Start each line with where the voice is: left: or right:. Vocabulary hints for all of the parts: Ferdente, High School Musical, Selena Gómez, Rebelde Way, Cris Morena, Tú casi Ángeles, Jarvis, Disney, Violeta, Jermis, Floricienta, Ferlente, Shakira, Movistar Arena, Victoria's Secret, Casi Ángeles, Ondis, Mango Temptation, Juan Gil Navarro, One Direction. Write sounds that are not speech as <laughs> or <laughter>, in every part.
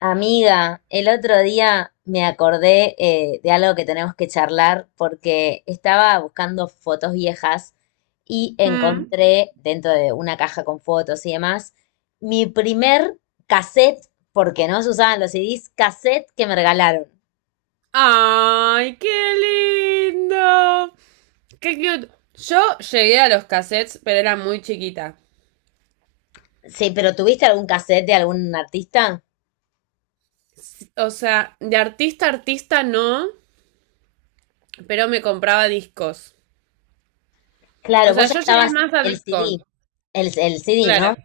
left: Amiga, el otro día me acordé de algo que tenemos que charlar porque estaba buscando fotos viejas y
right: Mm.
left: encontré dentro de una caja con fotos y demás mi primer cassette, porque no se usaban los CDs, cassette que me regalaron.
right: ¡Ay, qué lindo! ¡Qué cute! Yo llegué a los cassettes, pero era muy chiquita.
left: Sí, pero ¿tuviste algún cassette de algún artista?
right: O sea, de artista a artista no, pero me compraba discos. O
left: Claro,
right: sea,
left: vos ya
right: yo llegué
left: estabas
right: más a
left: el
right: disco.
left: CD, el CD, ¿no?
right: Claro.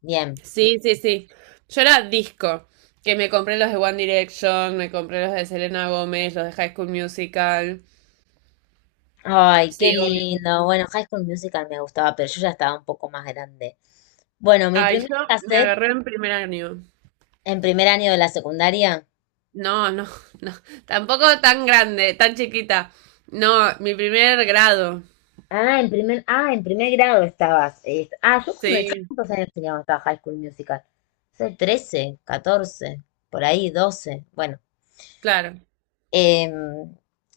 left: Bien.
right: Sí, sí, sí. Yo era disco. Que me compré los de One Direction, me compré los de Selena Gómez, los de High School Musical.
left: Ay, qué
right: Sí, obvio.
left: lindo. Bueno, High School Musical me gustaba, pero yo ya estaba un poco más grande. Bueno, mi
right: Ay,
left: primer
right: yo me
left: cassette
right: agarré en primer año.
left: en primer año de la secundaria.
right: No, no, <laughs> no. Tampoco tan grande, tan chiquita. No, mi primer grado.
left: En primer grado estabas. Yo cuando, yo
right: Sí,
left: cuántos años tenía cuando estaba High School Musical. Sí, 13, 14, ¿por ahí 12? Bueno.
right: claro.
left: Em,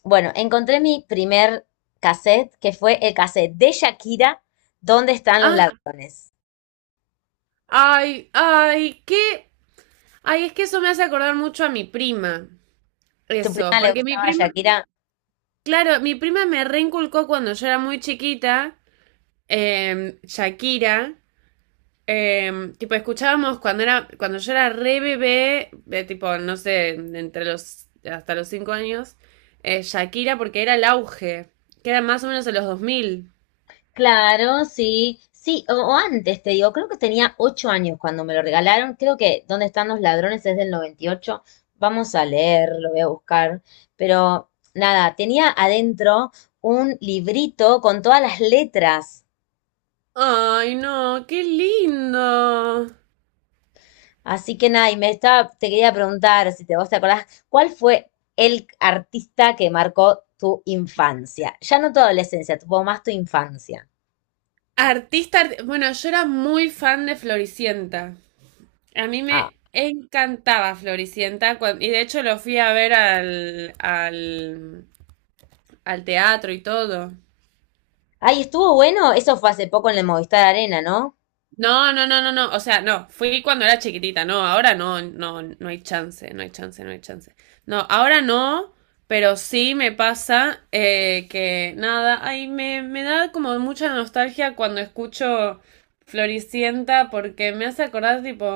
left: bueno, encontré mi primer cassette, que fue el cassette de Shakira, ¿Dónde están los
right: Ah,
left: ladrones?
right: ay, ay, qué. Ay, es que eso me hace acordar mucho a mi prima.
left: ¿Tu
right: Eso,
left: prima le
right: porque mi
left: gustaba
right: prima,
left: Shakira?
right: claro, mi prima me reinculcó cuando yo era muy chiquita, Shakira. Tipo, escuchábamos cuando era, cuando yo era re bebé, de tipo, no sé, entre los, hasta los 5 años, Shakira, porque era el auge, que era más o menos en los 2000.
left: Claro, sí, sí, o antes te digo, creo que tenía 8 años cuando me lo regalaron, creo que ¿Dónde están los ladrones? Es del 98. Vamos a leer, lo voy a buscar, pero nada, tenía adentro un librito con todas las letras,
right: Ay, no, qué lindo.
left: así que nada, y me estaba, te quería preguntar si te vos te acordás, ¿cuál fue el artista que marcó tu infancia? Ya no tu adolescencia, tuvo más tu infancia.
right: Artista, bueno, yo era muy fan de Floricienta. A mí
left: Ah,
right: me encantaba Floricienta, y de hecho lo fui a ver al al teatro y todo.
left: ay, estuvo bueno, eso fue hace poco en el Movistar Arena, ¿no?
right: No, no, no, no, no. O sea, no, fui cuando era chiquitita, no, ahora no, no, no hay chance, no hay chance, no hay chance. No, ahora no, pero sí me pasa que nada, ay, me da como mucha nostalgia cuando escucho Floricienta, porque me hace acordar tipo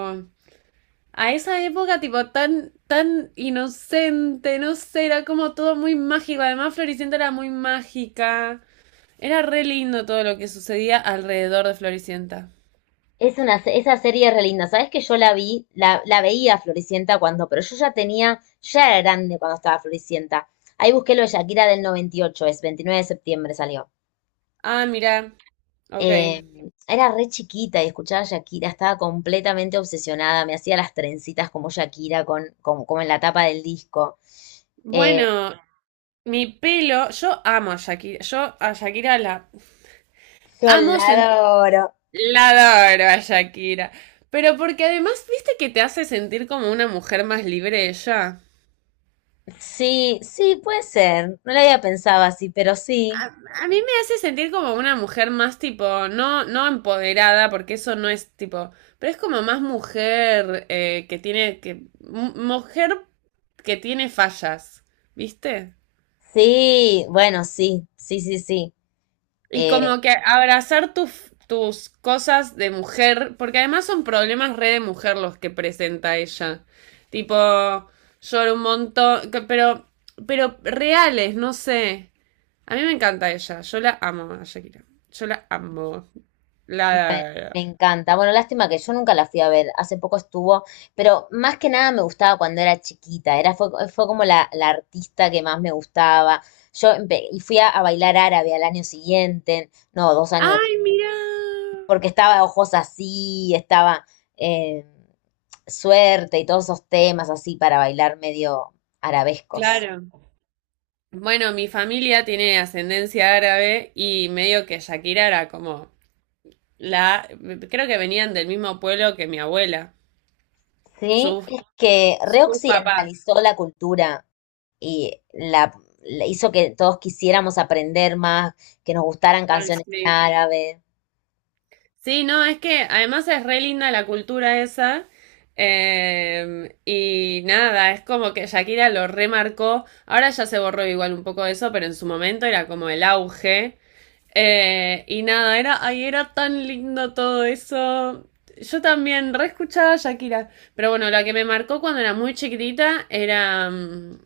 right: a esa época tipo tan, tan inocente, no sé, era como todo muy mágico. Además, Floricienta era muy mágica. Era re lindo todo lo que sucedía alrededor de Floricienta.
left: Es una, esa serie es re linda. Sabes que yo la vi, la veía Floricienta cuando, pero yo ya tenía, ya era grande cuando estaba Floricienta. Ahí busqué lo de Shakira del 98, es 29 de septiembre salió.
right: Ah, mira. Ok.
left: Eh, Era re chiquita y escuchaba a Shakira, estaba completamente obsesionada, me hacía las trencitas como Shakira, con, como, como en la tapa del disco. Eh,
right: Bueno, mi pelo, yo amo a Shakira, yo a Shakira la
left: Yo
right: amo
left: la
right: sentir,
left: adoro.
right: la adoro a Shakira, pero porque además, viste que te hace sentir como una mujer más libre ella.
left: Sí, sí, puede ser. No la había pensado así, pero sí.
right: A, a mí me hace sentir como una mujer más tipo, no, no empoderada, porque eso no es tipo, pero es como más mujer que tiene, que, mujer que tiene fallas, ¿viste?
left: Sí, bueno, sí, sí, sí, sí.
right: Y como que abrazar tus cosas de mujer, porque además son problemas re de mujer los que presenta ella. Tipo, lloro un montón, pero reales, no sé. A mí me encanta ella, yo la amo a Shakira. Yo la amo. La... la-
left: Me encanta. Bueno, lástima que yo nunca la fui a ver. Hace poco estuvo, pero más que nada me gustaba cuando era chiquita. Era, fue, fue como la artista que más me gustaba. Yo empe- y fui a bailar árabe al año siguiente, no, 2 años después,
right: ¡Ay, mira!
left: porque estaba Ojos así, estaba eh, Suerte y todos esos temas así para bailar medio arabescos.
right: Claro. Bueno, mi familia tiene ascendencia árabe y medio que Shakira era como la... Creo que venían del mismo pueblo que mi abuela.
left: Sí,
right: Su
left: es que
right: Su papá.
left: reoccidentalizó la cultura. Y la hizo que todos quisiéramos aprender más, que nos gustaran
right: Ay,
left: canciones en
right: sí.
left: árabe.
right: Sí, no, es que además es re linda la cultura esa. Y nada, es como que Shakira lo remarcó. Ahora ya se borró igual un poco eso, pero en su momento era como el auge. Y nada, era, ay, era tan lindo todo eso. Yo también re escuchaba a Shakira. Pero bueno, la que me marcó cuando era muy chiquitita era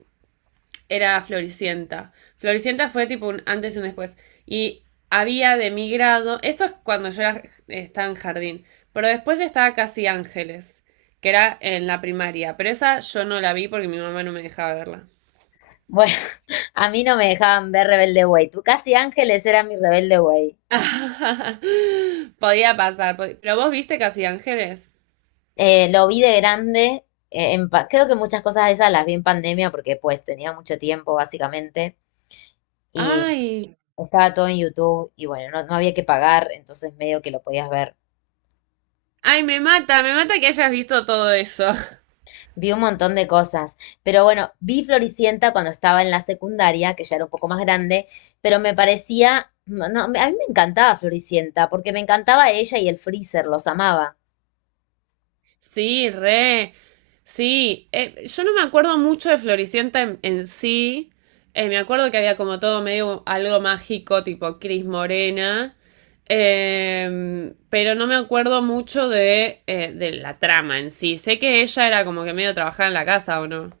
right: era Floricienta. Floricienta fue tipo un antes y un después. Y había de mi grado, esto es cuando yo era, estaba en jardín, pero después estaba Casi Ángeles, que era en la primaria, pero esa yo no la vi porque mi mamá no me dejaba verla.
left: Bueno, <laughs> a mí no me dejaban ver Rebelde Way. Tú casi Ángeles era mi Rebelde Way.
right: <laughs> Podía pasar, pod pero vos viste Casi Ángeles.
left: Lo vi de grande. En pa- creo que muchas cosas de esas las vi en pandemia porque pues tenía mucho tiempo básicamente y
right: Ay,
left: estaba todo en YouTube y bueno, no, no había que pagar, entonces medio que lo podías ver.
right: ay, me mata que hayas visto todo eso.
left: Vi un montón de cosas, pero bueno, vi Floricienta cuando estaba en la secundaria, que ya era un poco más grande, pero me parecía, no, no, a mí me encantaba Floricienta, porque me encantaba ella y el Freezer, los amaba.
right: Sí, re. Sí, yo no me acuerdo mucho de Floricienta en sí. Me acuerdo que había como todo medio algo mágico, tipo Cris Morena. Pero no me acuerdo mucho de la trama en sí. Sé que ella era como que medio trabajaba en la casa, ¿o no?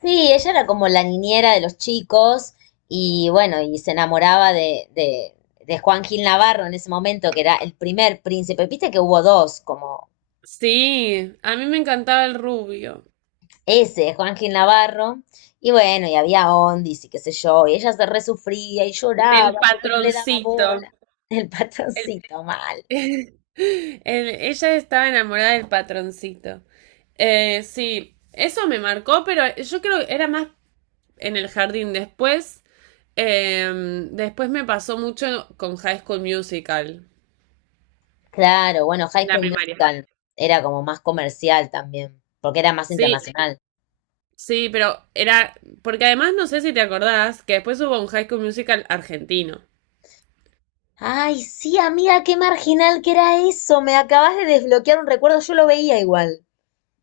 left: Sí, ella era como la niñera de los chicos y bueno, y se enamoraba de Juan Gil Navarro en ese momento, que era el primer príncipe. Viste que hubo dos, como
right: Sí, a mí me encantaba el rubio.
left: ese de Juan Gil Navarro. Y bueno, y había Ondis y qué sé yo, y ella se resufría y
right: Del
left: lloraba porque no le daba
right: patroncito.
left: bola. <laughs> El patroncito mal.
right: <laughs> El- ella estaba enamorada del patroncito. Sí, eso me marcó, pero yo creo que era más en el jardín. Después, eh, después me pasó mucho con High School Musical.
left: Claro, bueno, High
right: La
left: School
right: primaria.
left: Musical era como más comercial también, porque era más
right: Sí,
left: internacional.
right: sí, pero era, porque además no sé si te acordás que después hubo un High School Musical argentino.
left: Ay, sí, amiga, qué marginal que era eso. Me acabas de desbloquear un recuerdo, yo lo veía igual.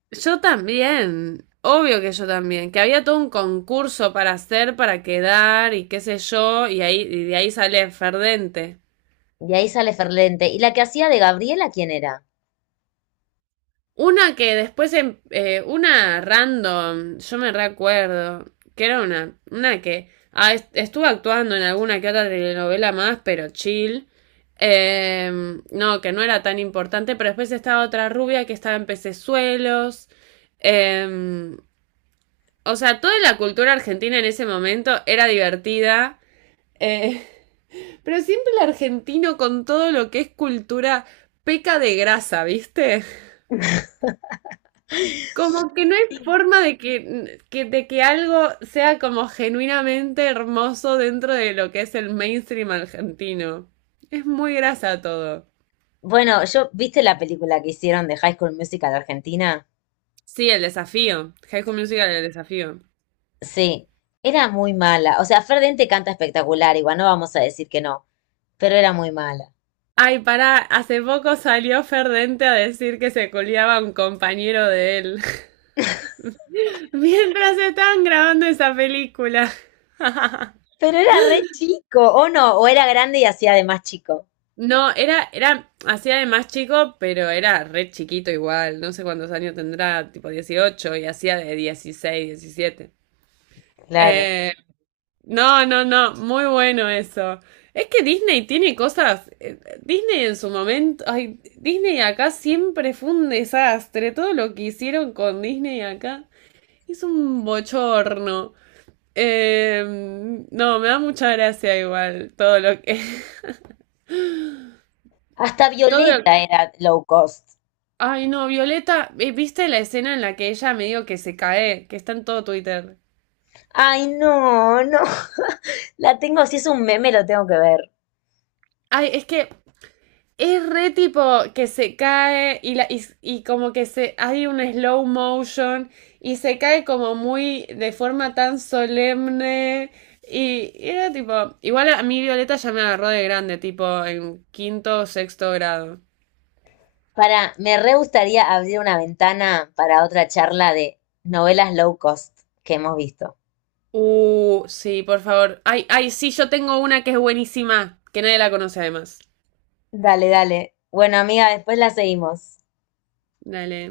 right: Yo también, obvio que yo también, que había todo un concurso para hacer, para quedar y qué sé yo, y ahí y de ahí sale Ferdente.
left: Y ahí sale Ferlente. ¿Y la que hacía de Gabriela, quién era?
right: Una que después, una random, yo me recuerdo, que era una que ah, estuvo actuando en alguna que otra telenovela más, pero chill. Eh, no, que no era tan importante, pero después estaba otra rubia que estaba en pecesuelos. Eh, o sea, toda la cultura argentina en ese momento era divertida. eh, <laughs> pero siempre el argentino con todo lo que es cultura peca de grasa, ¿viste? Como que no hay
left: <gasps>
right: forma de de que algo sea como genuinamente hermoso dentro de lo que es el mainstream argentino. Es muy grasa todo.
left: Bueno, yo, ¿viste la película que hicieron de High School Musical Argentina?
right: Sí, el desafío. High School Musical, el desafío.
left: Sí, era muy mala. O sea, Fer Dente canta espectacular, igual no vamos a decir que no, pero era muy mala.
right: Ay, pará, hace poco salió Ferdente a decir que se culiaba a un compañero de él. <laughs> Mientras estaban grabando esa película. <laughs>
left: Pero era re chico, o no, o era grande y hacía de más chico.
right: No, era, era hacía de más chico, pero era re chiquito igual. No sé cuántos años tendrá, tipo 18 y hacía de 16, 17.
left: Claro.
right: Eh, no, no, no, muy bueno eso. Es que Disney tiene cosas. Disney en su momento. Ay, Disney acá siempre fue un desastre. Todo lo que hicieron con Disney acá es un bochorno. Eh, no, me da mucha gracia igual todo lo que. <laughs>
left: Hasta
right: Todo
left: Violeta
right: lo
left: era low cost.
right: ay, no, Violeta, ¿viste la escena en la que ella medio que se cae? Que está en todo Twitter.
left: Ay, no, no. <laughs> La tengo, si es un meme, lo tengo que ver.
right: Ay, es que es re tipo que se cae y como que se hay un slow motion y se cae como muy de forma tan solemne. Y era tipo, igual a mí Violeta ya me agarró de grande, tipo en quinto o sexto grado.
left: Para, me re gustaría abrir una ventana para otra charla de novelas low cost que hemos visto.
right: Sí, por favor. Ay, ay, sí, yo tengo una que es buenísima, que nadie la conoce además.
left: Dale, dale. Bueno, amiga, después la seguimos.
right: Dale.